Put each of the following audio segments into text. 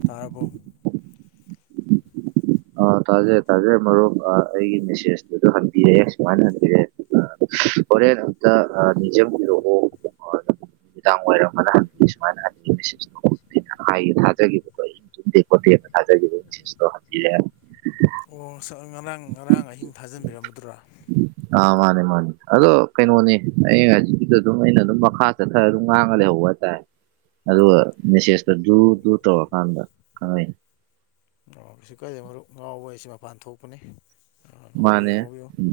ꯇꯥꯔꯕꯣ ꯑꯥ ꯇꯥꯖꯩ ꯇꯥꯖꯩꯦ ꯃꯔꯨꯞ ꯑꯩꯒꯤ ꯃꯦꯁꯦꯁꯇꯨꯗ ꯍꯟꯕꯤꯔꯛꯑꯦ ꯁꯨꯃꯥꯏꯅ ꯍꯟꯕꯤꯔꯛꯑꯦ ꯍꯣꯔꯦ ꯅꯗ ꯖꯝ ꯄꯑꯣ ꯅꯨꯅꯨꯡꯗꯥꯡ ꯑꯣꯏꯔꯝ ꯑꯃꯅ ꯍꯪ ꯁꯨꯃꯥꯏꯅꯦꯦ ꯍꯥꯏ ꯊꯥꯖꯈꯤꯕꯀꯣꯗꯤ ꯈꯣꯇꯦꯅ ꯊꯥꯖꯈꯤꯕꯁꯤꯣ ꯍꯥꯏꯕꯤꯔꯦ ꯑꯣ ꯉꯔꯥꯡ ꯉꯔꯥꯡ ꯑꯍꯤꯡ ꯊꯥꯖꯟꯕꯤꯔꯝꯃꯗ꯭ꯔꯥ ꯑꯥ ꯃꯥꯅꯦ ꯃꯥꯅꯦ ꯑꯗꯣ ꯀꯩꯅꯣꯅꯦ ꯑ ꯉꯁꯤꯒꯤꯗ ꯑꯗꯨꯝ ꯑꯩꯅ ꯑꯗꯨꯝ ꯃꯈꯥ ꯆꯠꯊꯔ ꯑꯗꯨꯝ ꯉꯥꯡꯉ ꯂꯩꯍꯧꯕ ꯍꯥꯏ ꯑꯗꯨꯒ ꯃꯦꯁꯦꯁꯇꯣ ꯇꯧꯔꯀꯥꯟꯗ ꯈꯪꯉꯣꯏꯅꯤ ꯑꯣ ꯀꯁꯨ ꯀꯥꯏꯗꯩ ꯃꯔꯨꯞ ꯉꯥꯎꯕ ꯍꯥꯏꯁꯤ ꯃꯄꯥꯟ ꯊꯣꯛꯄꯅꯤ ꯑ ꯉꯕꯤꯌ ꯃꯥꯅꯦ ꯉꯕꯤꯌꯣ ꯎꯝ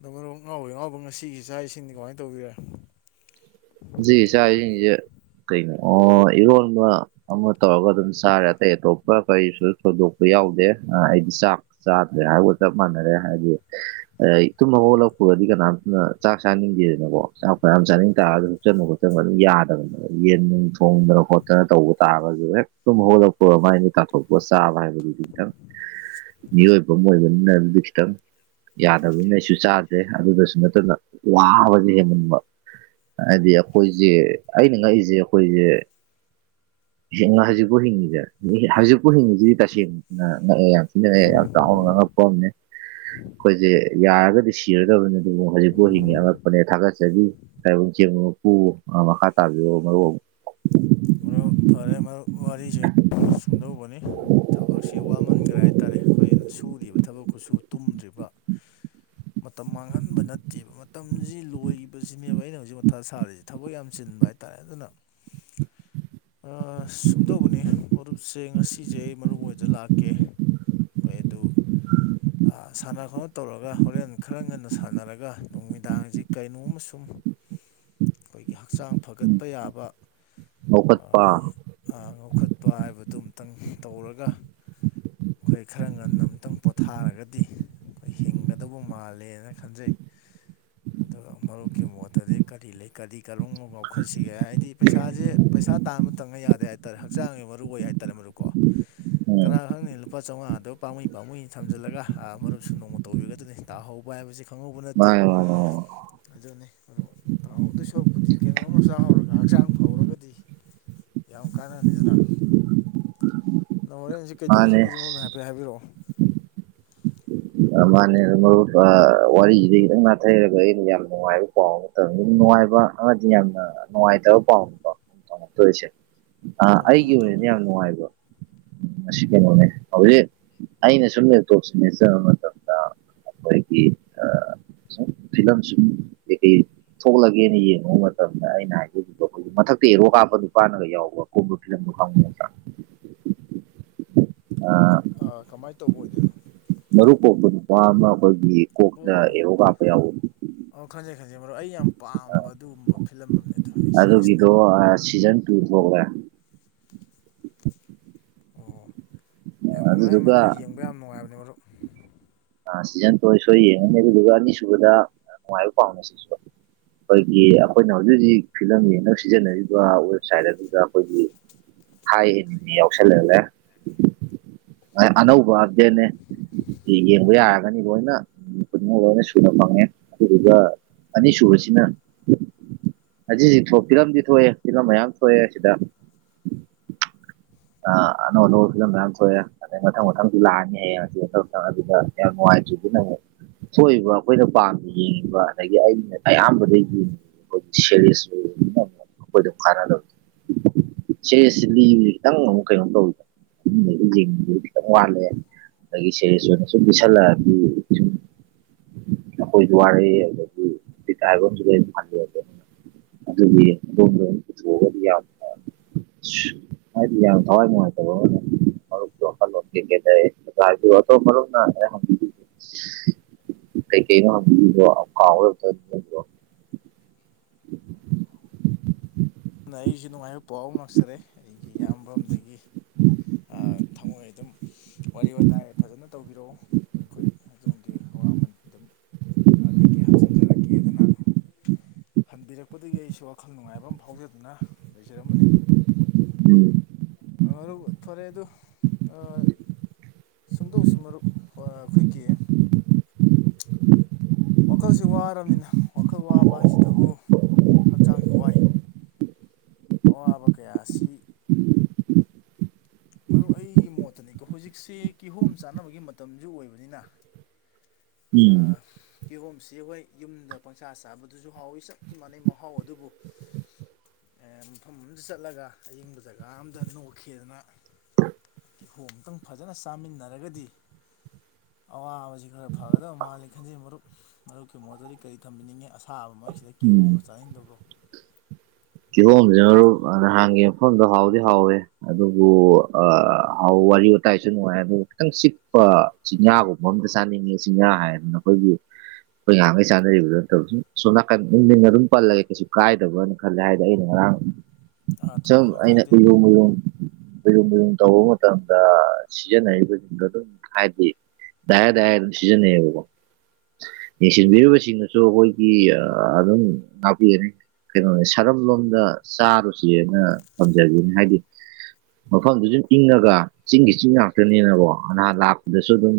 ꯗꯅꯣ ꯉꯉꯥꯎꯕꯩ ꯉꯉꯥꯎꯕ ꯉꯁꯤꯒꯤ ꯏꯥꯛ ꯏꯁꯤꯡꯗꯤ ꯀꯃꯥꯏꯅ ꯇꯧꯕꯤꯔꯦ ꯆ ꯀꯩꯅꯣ ꯑꯣ ꯏꯔꯣꯟꯕ ꯑꯃ ꯇꯧꯔꯒ ꯑꯗꯨꯝ ꯆꯥꯔꯦ ꯑꯇꯩ ꯑꯇꯣꯞꯄ ꯀꯔꯤꯁꯨ ꯁꯣꯏꯗꯣꯛꯄ ꯌꯥꯎꯗꯦ ꯑꯩꯗꯤ ꯆꯥꯛ ꯆꯥꯗ꯭ꯔꯦ ꯍꯥꯏꯕꯒ ꯆꯞ ꯃꯥꯟꯅꯔꯦ ꯍꯥꯏꯗꯤ ꯇꯨꯝ ꯑꯣꯂꯛꯄ ꯗꯤ ꯀꯅꯥꯝꯇꯅ ꯆꯥꯛ ꯆꯥꯅꯤꯡꯗꯦꯗꯅꯀꯣ ꯆꯥꯛ ꯀꯌꯥꯝ ꯆꯥꯅꯤꯡ ꯇꯥꯔꯗ ꯈꯨꯆꯕ ꯈꯣꯠꯆꯟꯕ ꯑꯗꯨꯝ ꯌꯥꯗꯕꯅꯦꯕ ꯌꯦꯟ ꯅꯨꯡ ꯊꯣꯡꯗꯅ ꯈꯣꯠꯇꯅ ꯇꯧꯕ ꯇꯥꯔꯒꯁꯨ ꯍꯦꯛ ꯑꯗꯨꯨꯝ ꯍꯧꯒꯠꯂꯛꯄ ꯃꯥꯏꯅ ꯇꯥꯊꯣꯛꯄ ꯆꯥꯕ ꯍꯥꯏꯕꯗꯨ ꯈꯤꯇꯪ ꯃꯤꯑꯣꯏꯕ ꯑꯃ ꯑꯣꯏꯕꯅꯤꯅ ꯑꯗꯨ ꯈꯤꯇꯪ ꯌꯥꯗꯕꯅꯤꯅ ꯑꯩꯁꯨ ꯆꯥꯗ꯭ꯔꯦ ꯑꯗꯨꯗꯁꯨ ꯅꯠꯇꯅ ꯋꯥꯕꯁꯦ ꯍꯦꯟꯃꯟꯕ ꯍꯥꯏꯗꯤ ꯑꯩꯈꯣꯏꯁꯦ ꯑꯩꯅ ꯉꯛꯏꯁꯦ ꯑꯩꯈꯣꯏꯁꯦ ꯍꯧꯖꯤꯛꯄꯨ ꯍꯤꯡꯉꯤꯤꯁꯦ ꯍꯧꯖꯤꯛꯄꯨ ꯍꯤꯡꯉꯤꯁꯤꯗꯤ ꯇꯁꯦꯡꯅꯅ ꯉꯛꯑꯦ ꯌꯥꯝ ꯊꯤꯅꯛꯑꯦ ꯌꯥꯝ ꯆꯥꯎ [inaudible] ꯑꯩꯈꯣꯏꯁꯦ ꯌꯥꯔꯒꯗꯤ ꯁꯤꯔꯗꯕꯅꯤ ꯑꯗꯨꯕꯨ ꯍꯧꯖꯤꯛꯄꯨ ꯍꯤꯡꯉꯤ ꯑꯉꯛꯄꯅꯦ ꯊꯥꯒꯠꯆꯈꯤ ꯍꯥꯏꯕ ꯄꯨ ꯃꯈꯥ ꯇꯥꯕꯤꯌꯣ ꯃꯔꯨ ꯑꯃꯨꯛ ꯃꯔ ꯐꯔꯦ ꯋꯥꯔꯤꯁꯦ ꯁꯨꯝꯗꯧꯕꯅꯤ ꯊꯕ ꯀꯦ ꯋꯥꯃꯟꯈ꯭ꯔꯦ ꯍꯥꯏ ꯇꯥꯔꯦ ꯑꯩꯈꯣꯏꯅ ꯁꯨꯔꯤꯕ ꯊꯕꯛꯀꯨꯁꯨ ꯇꯨꯝꯗ꯭ꯔꯤꯕ ꯃꯇꯝ ꯃꯥꯡꯍꯟꯕ ꯅꯠꯇꯦꯕ ꯃꯇꯝꯁꯤ ꯂꯣꯏꯈꯤꯕꯁꯤꯅꯦꯕ ꯑꯩꯅ ꯍꯧꯖꯤꯛ ꯃꯊꯥ ꯁꯥꯔꯤꯁꯦ ꯊꯕꯛ ꯌꯥꯝ ꯆꯤꯟꯕ ꯍꯥꯏꯇꯥꯔꯦ ꯑꯗꯨꯅ ꯁꯨꯝꯗꯧꯕꯅꯤ ꯃꯔꯨꯞꯁꯦ ꯉꯁꯤꯁꯦ ꯑꯩ ꯃꯔꯨ ꯑꯣꯏꯏꯗ ꯂꯥꯛꯀꯦ ꯑꯩꯈꯣꯏ ꯑꯗꯨ ꯁꯥꯟꯅ ꯈꯣꯠꯅꯕ ꯇꯧꯔꯒ ꯍꯣꯔꯦꯟ ꯈꯔ ꯉꯟꯅ ꯁꯥꯟꯅꯔꯒ ꯅꯨꯃꯤꯗꯥꯡꯁꯤ ꯀꯩꯅꯣꯝ ꯁꯨꯝ ꯑꯩꯈꯣꯏꯒꯤ ꯍꯛꯆꯥꯡ ꯐꯒꯠꯄ ꯌꯥꯕ ꯑꯣꯈꯠꯄꯥ ꯆꯠꯄ ꯍꯥꯏꯕꯗꯨ ꯑꯃꯨꯇꯪ ꯇꯧꯔꯒ ꯑꯩꯈꯣꯏ ꯈꯔ ꯉꯟꯅ ꯑꯃꯨꯇꯪ ꯄꯣꯊꯥꯔꯒꯗꯤ ꯑꯩꯈꯣꯏ ꯍꯤꯡꯒꯗꯧꯕ ꯃꯥꯜꯂꯦꯅ ꯈꯟꯖꯩ ꯑꯗꯨꯒ ꯃꯔꯨꯞꯀꯤ ꯃꯣꯠꯇꯗꯤ ꯀꯔꯤ ꯂꯩ ꯀꯔꯤ ꯀꯧꯅꯣ ꯉꯥꯎꯈꯠꯁꯤꯒꯦ ꯍꯥꯏꯕꯗꯤ ꯄꯩꯁꯥꯁꯦ ꯄꯩꯁꯥ ꯇꯥꯟꯕ ꯇꯪꯅ ꯌꯥꯗꯦ ꯍꯥꯏꯇꯥꯔꯦ ꯍꯛꯆꯥꯡꯒꯤ ꯃꯔꯨ ꯑꯣꯏ ꯍꯥꯏꯇꯥꯔꯦ ꯃꯔꯨꯀꯣ ꯎꯝ ꯀꯅꯥ ꯈꯪꯅꯤ ꯂꯨꯄꯥ ꯆꯥꯝꯃꯉꯥꯗ ꯄꯥꯝꯃꯩ ꯄꯥꯝꯃꯏꯅꯤ ꯊꯝꯖꯤꯜꯂꯒ ꯑꯥ ꯃꯔꯨꯞꯁꯨ ꯅꯣꯡꯃ ꯇꯧꯕꯤꯒꯗꯅꯤ ꯇꯥꯍꯧꯕ ꯍꯥꯏꯕꯁꯤ ꯈꯪꯦ ꯈꯪꯍꯧꯕ ꯅꯠꯇꯦ ꯃꯥꯅꯦ ꯑꯗꯨꯅꯤ ꯑꯗꯨꯒ ꯇꯥꯍꯧꯗ ꯁꯣꯛꯛꯄꯨꯗꯤ ꯀꯩꯅꯣꯝꯃ ꯆꯥꯎꯥꯍꯧꯔꯒ ꯍꯛꯆꯥꯡ ꯐ ꯍꯧꯔꯒꯗꯤ ꯌꯥꯝ ꯀꯥꯟꯅꯅꯤꯗꯅ ꯇꯥ ꯍꯣꯔꯦꯟ ꯁꯤ ꯃꯥꯅꯦ ꯀꯩꯗꯧꯒꯦꯣ ꯍꯥꯏꯐꯦ ꯍꯥꯏꯕꯤꯛꯑꯣ ꯃꯥꯅꯦ ꯃꯥꯅꯦ ꯋꯥꯔꯤꯁꯤꯗꯩ ꯈꯤꯇꯪ ꯅꯥꯊꯩꯔꯒ ꯑꯩꯅ ꯌꯥꯝ ꯅꯨꯡꯉꯥꯏꯕ ꯄꯥꯎ ꯑꯃ ꯃꯇꯝ ꯑꯗꯨ ꯅꯨꯡꯉꯥꯏꯕ ꯌꯥꯝꯅ ꯅꯣꯉꯥꯏꯗ ꯄꯥꯎꯛꯇꯁ ꯑꯥ ꯑꯩꯒꯤ ꯇꯝꯕꯤꯌꯨꯃ ꯑꯣꯏꯅꯗꯤ ꯇꯝꯕꯤꯌꯨ ꯌꯥꯝ ꯅꯨꯡꯉꯥꯏꯕ ꯁꯤ ꯀꯦꯣꯅꯦ ꯍꯧꯗꯤ ꯑꯩꯅ ꯁꯃꯦ ꯇꯣꯁꯤꯅꯦꯦ ꯑ ꯑꯣꯏꯒꯤ ꯑ ꯁꯨꯝ ꯐꯤꯂꯝꯁꯤ ꯀꯩ ꯀꯩ ꯊꯣꯛꯂꯒꯦꯅ ꯌꯦꯡꯉꯨꯕ ꯃꯇꯝꯗ ꯑꯩꯅ ꯍꯥꯏꯕꯣ ꯃꯊꯛꯇ ꯑꯦꯔꯣ ꯀꯥꯞꯄꯗꯨ ꯄꯥꯟꯅꯒ ꯌꯥꯎꯕ ꯀꯣꯕ ꯐꯤꯂꯝꯗꯨꯣ ꯈꯪꯉ ꯅꯠꯇ꯭ꯔꯥ ꯀꯃꯥꯏꯅ ꯇꯧꯕ ꯑꯣꯏꯗꯣꯏꯅꯣ ꯃꯔꯨꯞ ꯀꯣꯛꯄ ꯅꯨꯄꯥ ꯑꯃ ꯑꯩꯈꯣꯏꯒꯤ ꯀꯣꯛꯅ ꯑꯦꯔꯣ ꯀꯥꯞꯄ ꯌꯥꯎꯕ ꯑꯣ ꯈꯟꯖꯩ ꯈꯟꯖꯩ ꯃꯔꯣꯏ ꯑꯩ ꯌꯥꯝ ꯄꯥꯝꯕ ꯑꯗꯨꯒꯨꯝꯕ ꯐꯤꯂꯝ ꯑꯃꯅꯦꯗꯣ ꯁꯦꯁꯅꯦ ꯇ ꯐ ꯑꯣ ꯌꯥꯝ ꯅꯨꯡꯉꯥꯏ ꯃꯗꯨ ꯑꯗꯨꯗꯨꯒ ꯌꯦꯡꯕ ꯌꯥꯝ ꯅꯨꯡꯉꯥꯏꯕꯅꯦ ꯃꯔꯨꯞ ꯁꯤꯖꯟ ꯇꯣ ꯑꯩ ꯁꯣꯏ ꯌꯦꯡꯉꯅꯤ ꯑꯗꯨꯗꯨꯒ ꯑꯅꯤꯁꯨꯕꯗ ꯅꯨꯡꯉꯥꯏꯕ ꯄꯥꯎꯅꯤ ꯁꯤꯁꯨ ꯑꯩꯈꯣꯏꯒꯤ ꯑꯩꯈꯣꯏꯅ ꯍꯧꯖꯤꯛ ꯍꯧꯖꯤꯛ ꯐꯤꯂꯝ ꯌꯦꯅ ꯁꯤꯖꯤꯟꯅꯔꯤꯕ ꯋꯦꯕꯁꯥꯏꯠ ꯑꯗꯨꯗ ꯑꯩꯈꯣꯏꯒꯤ ꯍ ꯍꯅꯤ ꯌꯥꯧꯁꯜ ꯂꯩ ꯑꯅꯧꯕꯒꯦꯅꯦ ꯌꯦꯡꯕ ꯌꯥꯔꯒꯅꯤ ꯂꯣꯏꯅ ꯃꯤ ꯈꯨꯗꯤꯡꯃꯛ ꯂꯣꯏꯅ ꯁꯨꯅ ꯐꯪꯉꯦ ꯑꯗꯨꯗꯨꯒ ꯑꯅꯤꯁꯨꯨ ꯑꯣꯏꯁꯤ ꯅ ꯍꯧꯖꯤꯛ ꯍꯧꯖꯤꯛ ꯐꯤꯂꯝꯗꯤ ꯊꯣꯛꯑꯦ ꯐꯤꯂꯝ ꯃꯌꯥꯝ ꯊꯣꯛꯑꯦ ꯑꯁꯤꯗ ꯑ ꯑꯅꯧ ꯑꯅꯧꯕ ꯐꯤꯂꯝ ꯃ ꯌꯥꯝ ꯁꯣꯏꯑꯦ ꯑꯗꯩ ꯃꯊꯪ ꯃꯊꯪꯁꯨ ꯂꯥꯛꯑꯅꯤ ꯍꯥꯏꯌꯦ ꯉ ꯃꯊ ꯃꯊꯪ ꯑꯗꯨꯗ ꯌꯥꯝ ꯅꯨꯡꯉꯥꯏ ꯅ ꯊꯣꯛꯏꯕ ꯑꯩꯈꯣꯏꯅ ꯄꯥꯝꯅ ꯌꯦꯡꯉꯤꯕ ꯑꯗꯒꯤ ꯑꯩꯅ ꯑꯌꯥꯝꯕꯗ ꯌꯦꯡꯉ ꯑꯩꯈꯣꯏ ꯁꯦꯔꯤꯁ [inaudible] ꯣꯏ ꯑꯗꯨ ꯈꯔꯗ [inaudible] ꯆꯦ ꯁꯤꯂꯤ ꯈꯤꯇꯪ ꯑꯃꯨꯛ ꯀꯩꯅꯣ ꯇꯧꯋꯤꯗ ꯃꯤꯅ ꯗꯨ ꯌꯦꯡꯅꯤꯡꯕ ꯈꯤꯇꯪ ꯋꯥꯠꯂꯦ꯫ ꯗꯒꯤ ꯁꯦꯔꯤꯁ ꯑꯣꯏꯅ ꯁꯨꯝ [unintelligible] ꯑꯩꯈꯣꯏ ꯋꯥꯔꯦ ꯑꯗꯥꯒꯤ [unintelligible] ꯑꯗꯨꯒꯤ ꯑꯗꯣꯝꯗ ꯄꯨꯊꯣꯛꯑꯒꯗꯤ ꯌꯥꯝꯅ ꯍꯥꯏꯗꯤ ꯌꯥꯝ ꯊꯋꯥꯏ ꯅꯨꯡꯉꯥꯏꯇꯕ [unintelligible] ꯀꯩ ꯀꯩꯅ ꯍꯪꯕꯤꯔꯤꯕꯣ ꯀꯥꯎꯒꯔ꯭ꯦ [unintelligible] [inaudible] ꯑꯗꯨ ꯑꯩꯁꯨ ꯅꯨꯡꯉꯥꯏꯕ ꯄꯥꯎ ꯉꯥꯛꯆꯔꯦ ꯑꯩꯒꯤ ꯏꯌꯥꯝꯕꯝꯗꯒꯤ꯫ ꯑ ꯊꯃꯣꯏ ꯑꯗꯨꯝ ꯋꯥꯔꯤ ꯋꯥꯇꯥꯏ ꯐꯖꯅ ꯇꯧꯕꯤꯔꯛꯑꯣ ꯑꯩꯈꯣꯏ ꯑꯗꯣꯝꯒꯤ ꯑꯋꯥꯃꯟ ꯑꯗꯨꯝ ꯀꯩꯀꯩ ꯍꯥꯞꯆꯤꯟꯖꯔꯛꯀꯦꯗꯅ ꯍꯟꯕꯤꯔꯛꯄꯗꯒꯤ ꯑꯩꯁꯨ ꯋꯥꯈꯜ ꯅꯨꯡꯉꯥꯏꯕ ꯐꯥꯎꯖꯗꯨꯅ ꯂꯩꯖꯔꯝꯕꯅꯤ꯫ [unintelligible] ꯃꯔ ꯊꯣꯔꯦ ꯗꯨ ꯑ ꯁꯨꯝꯗꯧꯁꯤ ꯃꯔꯨꯞ ꯑ ꯈꯣꯏꯒꯤ ꯋꯥꯈꯜꯁꯤ ꯋꯥꯔꯕꯅꯤꯅ ꯋꯥꯈꯜ ꯋꯥꯕ ꯍꯥꯏꯁꯤꯗꯕꯨ ꯍꯛꯆꯥꯡꯁꯨ ꯋꯥꯏ꯫ ꯑꯋꯥꯕ ꯀꯌꯥ ꯑꯁꯤ ꯃꯔꯨ ꯑꯩꯒꯤ ꯃꯣꯠꯇꯅꯤꯀꯣ ꯍꯧꯖꯤꯛꯁꯤ ꯀꯤꯍꯣꯝ ꯆꯥꯅꯕꯒꯤ ꯃꯇꯝꯖꯨ ꯑꯣꯏꯕꯅꯤꯅ ꯎꯝ ꯀꯤꯍꯣꯝꯁꯤ ꯍꯣꯏ ꯌꯨꯝꯗ ꯄꯪꯆꯥ ꯆꯥꯕꯗꯨꯁꯨ ꯍꯥꯎꯋꯤ ꯆꯞ ꯇꯤ ꯃꯥꯟꯅꯩ ꯃꯍꯥꯎ ꯑꯗꯨꯕꯨ ꯑ ꯃꯐꯝ ꯑꯝꯗ ꯆꯠꯂꯒ ꯑꯌꯤꯡꯕ ꯖꯒꯥ ꯑꯝꯗ ꯅꯣꯛꯈꯤꯗꯅ ꯏꯈꯣꯝ ꯑꯃꯇꯪ ꯐꯖꯅ ꯆꯥꯃꯤꯟꯅꯔꯒꯗꯤ ꯑꯋꯥꯕꯁꯤ ꯈꯔ ꯐꯒꯗꯕ ꯃꯥꯜꯂꯤ ꯈꯟꯖꯩ ꯃꯔꯨꯞ ꯃꯔꯨꯞꯀꯤ ꯃꯣꯠꯇꯗꯤ ꯀꯔꯤ ꯊꯝꯕꯤꯅꯤꯡꯉꯦ ꯑꯁꯥꯕ ꯃ ꯁꯤꯗ ꯀꯤꯍꯣꯡꯒ ꯆꯥꯅꯤꯡꯗꯕ꯭ꯔꯣ? ꯀꯤꯍꯣꯝꯁꯤ ꯃꯔꯨꯞ ꯅꯍꯥꯟꯒꯤ ꯃꯐꯝꯗꯣ ꯍꯥꯎꯗꯤ ꯍꯥꯎꯋꯦ ꯑꯗꯨꯕꯨ ꯑ ꯍꯥꯎ ꯋꯥꯔꯤ ꯋꯥꯇꯥꯏꯁꯨ ꯅꯨꯡꯉꯥꯏ ꯑꯗꯨꯒ ꯈꯤꯇꯪ ꯆꯤꯛꯄ ꯆꯤꯡꯌꯥꯒꯨꯝꯕ ꯑꯝꯗ ꯆꯥꯅꯤꯡꯉꯦ ꯆꯤꯡꯌꯥ ꯍꯥꯏꯗꯤ ꯅꯈꯣꯏꯒꯤ ꯑꯩꯈꯣꯏ ꯉꯍꯥꯡꯈꯩ ꯆꯥꯟꯅꯔꯤꯕꯗꯣ ꯅꯠꯇꯕ ꯁꯨꯝ ꯁꯣꯝ ꯅꯥꯀꯟ ꯃꯤꯡ ꯑꯗꯨꯝ ꯄꯜꯂꯒꯦ ꯀꯩꯁꯨ ꯀꯥꯏꯗꯕꯅ ꯈꯜꯂꯦ ꯍꯥꯏꯗꯤ ꯑꯩꯅ ꯉꯔꯥꯡ ꯑꯥ ꯁꯨꯝ ꯊꯣꯏꯗꯣꯛꯅ ꯑꯩꯅ [unintelligible] ꯀꯥꯏꯗꯦ ꯎꯏꯔꯨꯝ ꯎꯏꯔꯨꯃ ꯇꯧꯕ ꯃꯇꯝꯗ ꯁꯤꯖꯤꯟꯅꯔꯤꯕꯁꯤꯡꯗꯣ ꯗꯨꯝ ꯍꯥꯏꯗꯤ ꯗꯥꯏ ꯗꯥꯢ ꯑꯗꯨꯝ ꯁꯤꯖꯟꯅꯩꯌꯦꯕꯀꯣ꯫ ꯌꯦꯡꯁꯤꯟꯕꯤꯔꯤꯕꯁꯤꯡꯅꯁꯨ ꯑꯈꯣꯏꯒꯤ ꯑꯗꯨꯝ ꯉꯥꯛꯄꯤꯒꯅꯤ ꯀꯩꯅꯣꯅꯤ ꯈꯔꯝ ꯂꯣꯝꯗ ꯆꯥꯔꯨꯁꯤꯅ ꯊꯝꯖꯒꯅꯤ ꯍꯥꯏꯗꯤ ꯃꯐꯝꯗꯨ ꯁꯨꯝ ꯏꯪꯉꯒ ꯆꯤꯡꯒꯤ ꯆꯤꯡ ꯉꯥꯛꯇꯅꯦꯅꯀꯣ ꯅꯍꯥ ꯂꯥꯛꯄꯗꯁꯨ ꯗꯨꯝ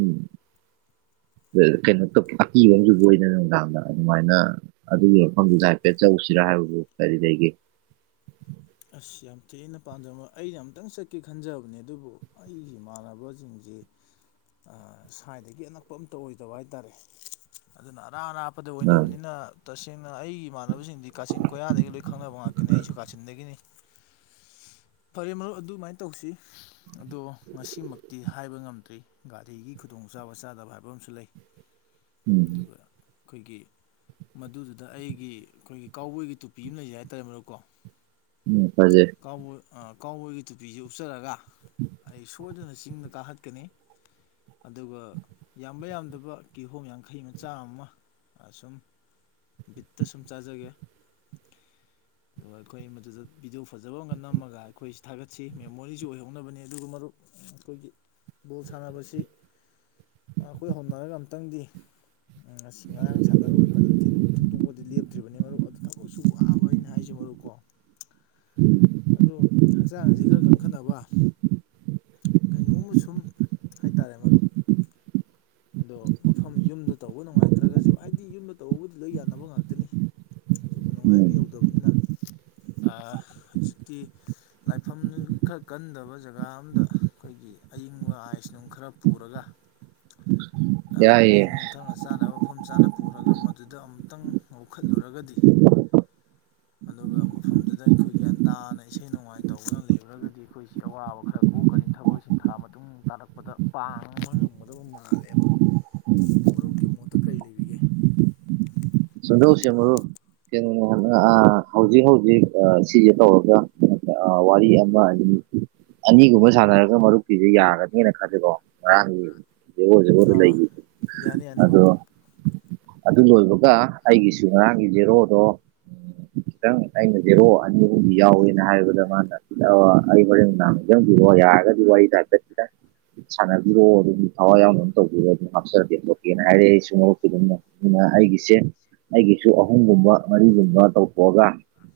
[unintelligible] ꯀꯩꯅꯣ ꯇꯨꯞ ꯑꯀꯤꯕ ꯑꯃꯁꯨ ꯄꯣꯛꯏꯗꯅ ꯅꯨꯡꯗꯥꯡꯗ ꯑꯗꯨꯃꯥꯏꯅ ꯑꯗꯨꯒꯤ ꯃꯐꯝꯗꯨꯗ ꯍꯥꯏꯐꯦꯠ ꯆꯧ ꯁꯤꯔꯥ ꯍꯥꯏꯕꯕꯨ ꯀꯔꯤ ꯂꯩꯒꯦ꯫ [inaudible] ꯑꯁ ꯌꯥꯝ ꯊꯤꯅ ꯄꯥꯟꯗꯕ ꯑꯩꯩꯅ ꯑꯝꯇꯪ ꯆꯠꯀꯦ ꯈꯟꯖꯕꯅꯦ ꯑꯗꯨꯕꯨ ꯑꯩꯒꯤ ꯏꯃꯥꯟꯅꯕꯖꯤꯡꯖꯦ ꯑ ꯁ꯭ꯋꯥꯏꯗꯒꯤ ꯑꯅꯛꯄ ꯑꯝꯇ ꯑꯣꯏꯗꯕ ꯍꯥꯏꯇꯥꯔꯦ ꯑꯗꯨꯅ ꯑꯔꯥꯞ ꯑꯔꯥꯞ ꯄꯗ ꯑꯥ ꯑꯣꯏꯅꯕꯅꯤꯅ ꯇꯁꯦꯡꯅ ꯑꯩꯒꯤ ꯏꯃꯥꯟꯅꯕꯁꯤꯡꯗꯤ ꯀꯥꯆꯤꯟ ꯀꯣꯏꯌꯥꯗꯒꯤ ꯂꯣꯏ ꯈꯪꯅꯕ ꯉꯥꯛꯇꯅꯤ ꯑꯩꯁꯨ ꯀꯥꯆꯤꯟꯗꯒꯤꯅꯤ꯫ [unintelligible] ꯐꯔꯦ ꯃꯔꯨꯞ ꯑꯗꯨꯃꯥꯏꯅ ꯇꯧꯁꯤ ꯑꯗꯣ ꯉꯁꯤꯃꯛꯇꯤ ꯍꯥꯏꯕ ꯉꯝꯗ꯭ꯔꯤ ꯒꯥꯔꯤꯒꯤ ꯈꯨꯗꯣꯡꯁꯨ ꯆꯕ ꯆꯥꯗꯕ ꯍꯥꯏꯕꯝꯁꯨ ꯂꯩ꯫ ꯎꯝ ꯈꯣꯏꯒꯤ ꯃꯗꯨꯗꯨꯗ ꯑꯩꯒꯤ ꯑꯩꯈꯣꯏꯒꯤ ꯀꯥꯎꯕꯣꯏꯒꯤ ꯇꯨꯄꯤ ꯑꯃ ꯂꯩꯖꯩ ꯍꯥꯏꯇꯥꯔꯦ ꯃꯔꯨꯞꯀꯣ ꯎꯝ ꯐꯖꯦ ꯑ ꯀꯥꯎꯕꯣꯏꯒꯤ ꯇꯨꯄꯤꯁꯦ ꯎꯞꯆꯔꯒ ꯑꯩ ꯁꯣꯏꯗꯅ ꯆꯤꯡꯗ ꯀꯥꯈꯠꯀꯅꯤ꯫ ꯑꯗꯨꯒ ꯌꯥꯝꯕ ꯌꯥꯝꯗꯕ ꯀꯤꯍꯣꯝ ꯌꯥꯡꯈꯩ ꯃ ꯆꯥꯃ ꯃ ꯁꯨꯝ ꯕꯤꯠꯇ ꯁꯨꯝ ꯆꯥꯖꯒꯦ꯫ ꯑꯗꯨꯒꯈꯣꯏ ꯃꯗꯨ ꯚꯤꯗꯤꯑꯣ ꯐꯖꯕ ꯑꯃꯒ ꯅꯝꯃꯒ ꯑꯩꯈꯣꯏꯁꯤ ꯊꯥꯒꯠꯁꯤ ꯃꯦꯃꯣꯔꯤꯁꯨ ꯑꯣꯏꯍꯧꯅꯕꯅꯤ ꯑꯗꯨꯒ ꯃꯔꯨꯞ ꯑꯩꯈꯣꯏꯒꯤ ꯕꯣꯜ ꯁꯥꯟꯅꯕꯁꯤ ꯑꯩꯈꯣꯏ ꯍꯣꯠꯅꯔꯒ ꯑꯝꯛꯇꯪꯗꯤ ꯎ ꯉ ꯉꯔꯥꯡ ꯁꯥꯟꯅꯔꯨꯣꯏ ꯐꯖꯅ ꯊꯤꯟꯗꯣꯛꯑꯗꯤ ꯂꯦꯞꯇ꯭ꯔꯤꯕꯅꯤ ꯃꯔꯨꯞ ꯑꯗꯨ ꯊꯕꯛꯁꯨ ꯋꯥꯕ ꯑꯩꯅ ꯍꯥꯏꯖ ꯃꯔꯨꯀꯣ ꯎꯝ ꯑꯗꯨ ꯍꯛꯆꯥꯡ ꯑꯁꯤ ꯈꯔ ꯀꯟꯈꯠꯅꯕ ꯀꯩꯅꯣꯝꯃ ꯁꯨꯝ ꯍꯥꯏꯇꯥꯔꯦ ꯃꯔꯨꯞ ꯑꯗꯣ ꯃꯐꯝ ꯌꯨꯝꯗ ꯇꯧꯕ ꯅꯨꯡꯉꯥꯏꯇ꯭ꯔꯒꯁꯨ ꯍꯥꯏꯗꯤ ꯌꯨꯝꯗ ꯇꯧꯕꯕꯨꯗꯤ ꯂꯣꯏ ꯌꯥꯅꯕ ꯉꯥꯛꯇꯅꯤ ꯑꯗꯨꯕꯨ ꯅꯨꯡꯉꯥꯏꯕ ꯎꯝ ꯌꯧꯗꯕꯅꯤꯅ ꯍꯧꯖꯤꯛꯇꯤ ꯂꯥꯏꯐꯝ ꯈꯔ ꯀꯟꯗꯕ ꯖꯒꯥ ꯑꯝꯗ ꯑꯩꯈꯣꯏꯒꯤ ꯑꯏꯪꯕ ꯑꯥꯏꯁ ꯅꯨꯡ ꯈꯔ ꯄꯨꯔꯒ ꯄ꯭ꯂꯂꯤ ꯌꯥꯏꯌꯦ ꯅꯨꯡꯊꯪꯒ ꯆꯥꯅꯕ ꯃꯐꯝ ꯆꯥꯅ ꯄꯨꯔꯒ ꯃꯗꯨꯗ ꯑꯃꯨꯛꯇꯪ ꯂꯧꯈꯠꯂꯨꯔꯒꯗꯤ ꯑꯗꯨꯒ ꯃꯐꯝꯗꯨꯗ ꯑꯩꯈꯣꯏ ꯒ꯭ꯌꯥꯟ ꯇꯥꯅ ꯏꯁꯩ ꯅꯣꯡꯃꯥꯏ ꯇꯧꯅ ꯂꯩꯔꯒꯗꯤ ꯑꯩꯈꯣꯏꯁꯤ ꯑꯋꯥꯕ ꯈꯔ ꯀꯣꯛꯀꯅꯤ ꯑꯩ ꯊꯕꯛꯁꯤꯡ ꯊꯥ ꯃꯇꯨꯡ ꯇꯥꯔꯛꯄꯗ ꯄꯥꯡꯉꯕ ꯉꯝꯒꯗꯕ ꯃꯥꯜꯂꯦꯕ ꯑꯗ ꯃꯔꯨꯞꯀꯤ ꯃꯣꯠꯇ ꯀꯔꯤ ꯂꯩꯕꯤꯒꯦ ꯁꯨꯗꯣꯁ ꯑꯃ ꯀꯩꯅꯣ ꯍꯥꯏꯅ ꯑ ꯍꯧꯖꯤꯛ ꯍꯧꯖꯤꯛ ꯁꯤꯁꯦ ꯇꯧꯔꯒ ꯑ ꯋꯥꯔꯤ ꯑꯃꯃ ꯑꯗꯨ ꯑꯅꯤꯒꯨꯝꯕ ꯁꯥꯟꯅꯔꯒ ꯃꯔꯨꯞꯀꯤꯤꯁꯨ ꯌꯥꯒꯅꯤꯅ ꯈꯜꯂꯦꯀꯣ ꯉꯔꯥꯡꯒꯤ ꯖꯦꯒꯣꯏ ꯖꯦꯒꯣꯏꯗ ꯑꯥ ꯂꯩꯈꯤ ꯌꯥꯅꯤ ꯌꯥꯅꯤ ꯑꯗꯣ ꯃꯔꯨꯞ ꯑꯗꯨ ꯂꯣꯏꯕꯒ ꯑꯩꯒꯤꯁꯨ ꯉꯔꯥꯡꯒꯤ ꯖꯦꯔꯣꯗꯣ ꯈꯤꯇꯪ ꯑꯩꯅ ꯖꯦꯔꯣ ꯑꯅꯤ ꯑꯍꯨꯝꯗꯤ ꯌꯥꯎꯋꯦꯅ ꯍꯥꯏꯕꯗ ꯃꯥꯅ ꯑꯩ ꯋꯥꯣꯔꯦꯡ ꯗꯥꯅꯥ ꯈꯤꯇꯪ ꯋꯥ ꯌꯥꯔꯒ ꯋꯥꯏ ꯊ ꯁꯤ ꯁꯥꯟꯅꯕꯤꯔꯣꯑꯣ ꯑꯗꯨꯝ ꯊꯋꯥꯏ ꯌꯥꯎꯅ ꯑꯗꯨꯝ ꯇꯧꯕꯤꯔꯣ ꯑꯗꯨꯝ ꯍꯥꯞꯆꯦ ꯂꯣꯀꯦꯅ ꯍꯥꯏꯔꯛꯦ ꯑꯩ ꯁꯨꯡ ꯃꯔꯣꯛ ꯑꯗꯨꯝ ꯑꯩꯒꯤꯁꯦ ꯑꯩꯒꯤꯁꯨ ꯑꯍꯨꯝꯒꯨꯝꯕ ꯃꯔꯤꯒꯨꯝꯕ ꯇꯧꯊꯣꯛꯑꯒ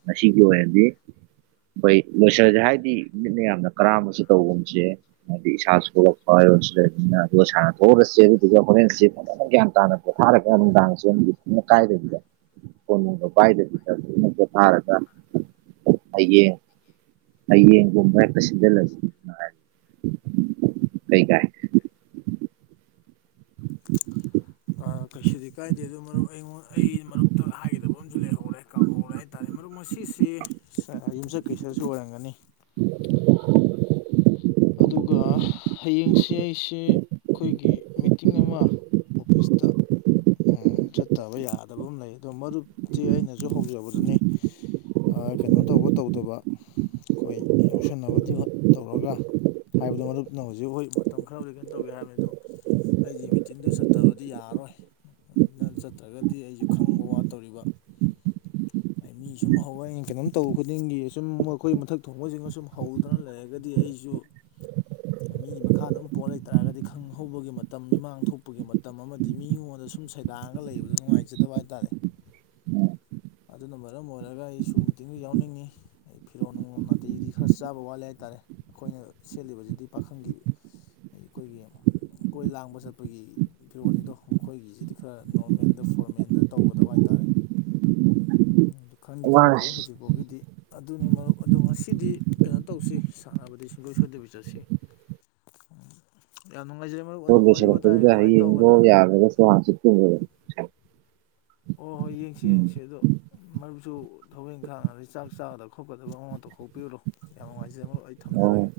ꯉꯁꯤꯒꯤ ꯑꯣꯏꯅꯗꯤ ꯑꯩꯈꯣꯏ ꯂꯣꯏꯁꯜꯁꯦ ꯍꯥꯏꯗꯤ ꯃꯤꯠꯅ ꯌꯥꯝꯅ ꯀꯔꯝꯝꯕꯁꯨ ꯇꯧꯐꯝꯁꯦ ꯍꯥꯏꯗꯤ ꯏꯁꯥꯁꯨ ꯊꯣꯛꯂꯛꯄ ꯑꯗꯨꯒ ꯁꯥꯟꯅ ꯊꯣꯛꯎꯔꯁꯦ ꯑꯗꯨꯗꯨꯒ ꯍꯣꯔꯦꯟꯁꯦ ꯐꯅ ꯒ꯭ꯌꯥꯟ ꯇꯥꯅ ꯄꯣꯊꯥꯔꯒ ꯅꯨꯡꯗꯥꯡꯁꯦ ꯃꯀꯥꯏꯕꯤꯗ ꯀꯣꯅꯨꯡꯒꯄꯥꯏꯕꯤꯗ ꯄꯣꯊꯥꯔꯒ ꯍꯌꯦꯡ ꯍꯌꯦꯡꯒꯨꯝꯕ ꯍꯦꯛꯇ ꯁꯤꯖꯤꯜꯂꯒ ꯀꯩ ꯀꯥꯏ ꯀꯩꯁꯨꯗꯤ ꯀꯥꯏꯗꯦ ꯑꯗꯨ ꯃꯔꯨꯞ ꯑꯩꯉꯣꯟ ꯑꯩ ꯃꯔꯨꯞꯇ ꯍꯥꯏꯒꯗꯕ ꯑꯃꯁꯨ ꯂꯩꯍꯧꯔꯦ ꯀꯥꯎꯍꯧꯔꯦ ꯍꯥꯏꯇꯥꯥꯔꯦ ꯃꯔꯨꯞ ꯁꯤꯁ ꯌꯨꯝꯆꯠ ꯀꯩꯁꯠꯁꯨ ꯑꯣꯏꯔꯝꯒꯅꯤ [inaudible] ꯑꯗꯨꯒ ꯍꯌꯦꯡꯁꯤ ꯑꯩꯁꯤꯦ ꯑꯩꯈꯣꯏꯒꯤ ꯃꯤꯇꯤꯡ ꯑꯃ ꯑꯣꯐꯤꯁꯇ ꯎꯝ ꯆꯠꯇꯕ ꯌꯥꯗꯕ ꯑꯃ ꯂꯩ ꯑꯗꯣ ꯃꯔꯨꯞꯇꯤ ꯑꯩꯅꯁꯨ ꯍꯧꯖꯕꯗꯨꯅꯤ ꯀꯩꯅꯣ ꯇꯧꯕ ꯇꯧꯗꯕ ꯑꯩꯈꯣꯏ ꯌꯥꯎꯁꯟꯅꯕꯗꯤ ꯇꯧꯔꯒ ꯍꯥꯏꯕꯗꯨꯣ ꯃꯔꯨꯞꯅ ꯍꯧꯖꯤꯛ ꯍꯣꯏ ꯃꯇꯝ ꯈꯔꯕꯨꯗꯤ ꯀꯩꯅꯣ ꯇꯧꯒꯦ ꯍꯥꯏꯕꯅꯤ ꯑꯗꯣ ꯑꯩꯒꯤ ꯃꯤꯇꯤꯡꯗꯨ ꯆꯠꯇꯕꯗꯤ ꯌꯥꯔꯔꯣꯏ ꯑꯗꯨꯅ ꯆꯠꯇ꯭ꯔꯒꯗꯤ ꯑꯩꯁꯨ ꯈꯪꯕ ꯋꯥꯠꯇꯧꯔꯤꯕ [unintelligible] ꯑꯩ ꯃꯤ ꯁꯨꯝ ꯍꯧꯋꯦ ꯑꯩꯅ ꯀꯩꯅꯣꯝ ꯇꯧꯕ ꯈꯨꯗꯤꯡꯒꯤ ꯑꯁꯨꯝ ꯃꯈꯣꯏ ꯃꯊꯛ ꯊꯣꯡꯕꯁꯤꯡꯒ ꯁꯨꯝ ꯍꯧꯗꯨꯅ ꯂꯩꯔꯒꯗꯤ ꯑꯩꯁꯨ [unintelligible] ꯃꯤꯒꯤ ꯃꯈꯥꯗ ꯑꯗꯨꯝ ꯄꯣꯠ ꯂꯩꯇꯥꯥꯔꯒꯗꯤ ꯈꯪ ꯍꯧꯕꯒꯤ ꯃꯇꯝ ꯃꯤꯃꯥꯡ ꯊꯣꯛꯄꯒꯤ ꯃꯇꯝ ꯑꯃꯗꯤ ꯃꯤꯉꯣꯟꯗ ꯁꯨꯝ ꯁꯩꯗꯥꯡꯔꯒ ꯂꯩꯕꯗ ꯅꯨꯡꯉꯥꯏꯖꯗꯕ ꯍꯥꯏꯇꯥꯔꯦ ꯑꯗꯨꯅ ꯃꯔꯝ ꯑꯣꯏꯔꯒ ꯑꯩꯁꯨ ꯃꯤꯇꯤꯡꯗꯨ ꯌꯥꯎꯅꯤꯡꯉꯤ ꯑꯩ ꯐꯤꯔꯣꯟꯜ ꯅꯨꯡꯣ ꯅꯥꯇꯩꯗꯤ ꯈꯔ ꯆꯥꯕ ꯋꯥꯠꯂꯂꯤꯦ ꯍꯥꯏꯇꯥꯔꯦ ꯑꯩꯈꯣꯏꯅ ꯁꯦꯜꯂꯤꯕꯁꯤꯗꯤ ꯄꯥꯈꯪꯒꯤ ꯑꯩꯈꯣꯏꯒꯤ ꯀꯣꯏ ꯂꯥꯡꯕ ꯆꯠꯄꯒꯤ ꯐꯤꯔꯣꯅꯤꯗꯣ ꯃꯈꯣꯏꯒꯤꯁꯤꯗꯤ ꯈꯔ ꯅꯣꯔꯃꯦꯜꯗ ꯐꯣꯔꯃꯦꯜꯗ ꯇꯧꯒꯗꯕ ꯍꯥꯏꯇꯥꯔꯦ ꯎ ꯑꯗꯨ ꯈꯪꯗꯤ ꯈꯪꯗ꯭ꯔꯦ ꯑꯁ ꯍꯧꯖꯤꯛ ꯐꯥꯎꯒꯤꯗꯤ ꯑꯗꯨꯅꯤ ꯃꯔꯨꯞ ꯑꯗꯣ ꯉꯁꯤꯗꯤ ꯀꯩꯅꯣ ꯇꯧꯁꯤ ꯁꯥꯟꯅꯕꯗꯤ ꯣꯏꯁꯗ ꯑꯁꯤ ꯗꯁ ꯐꯗ ꯍꯥꯏ ꯌꯦꯡꯣ ꯌꯥꯔꯒꯁꯨ ꯆ ꯑꯣ ꯍꯣꯏ ꯌꯦꯡꯁꯤ ꯌꯦꯡꯁꯤ ꯑꯗꯣ ꯃꯔꯨꯞꯁꯨ ꯊꯕꯛ ꯏꯪꯈꯥꯡꯅꯗꯤ ꯆꯥꯛ ꯆꯥꯒꯗꯕ ꯆꯥꯎꯈꯣꯠꯀꯗꯕ ꯑꯃꯃꯇꯧ ꯀꯣꯛꯄꯤꯔꯨꯔꯣ ꯌꯥꯝ ꯅꯨꯡꯉꯥꯏꯖꯩ ꯃꯔꯣ ꯑꯩ ꯊꯝꯖꯔꯒꯦ ꯑꯣ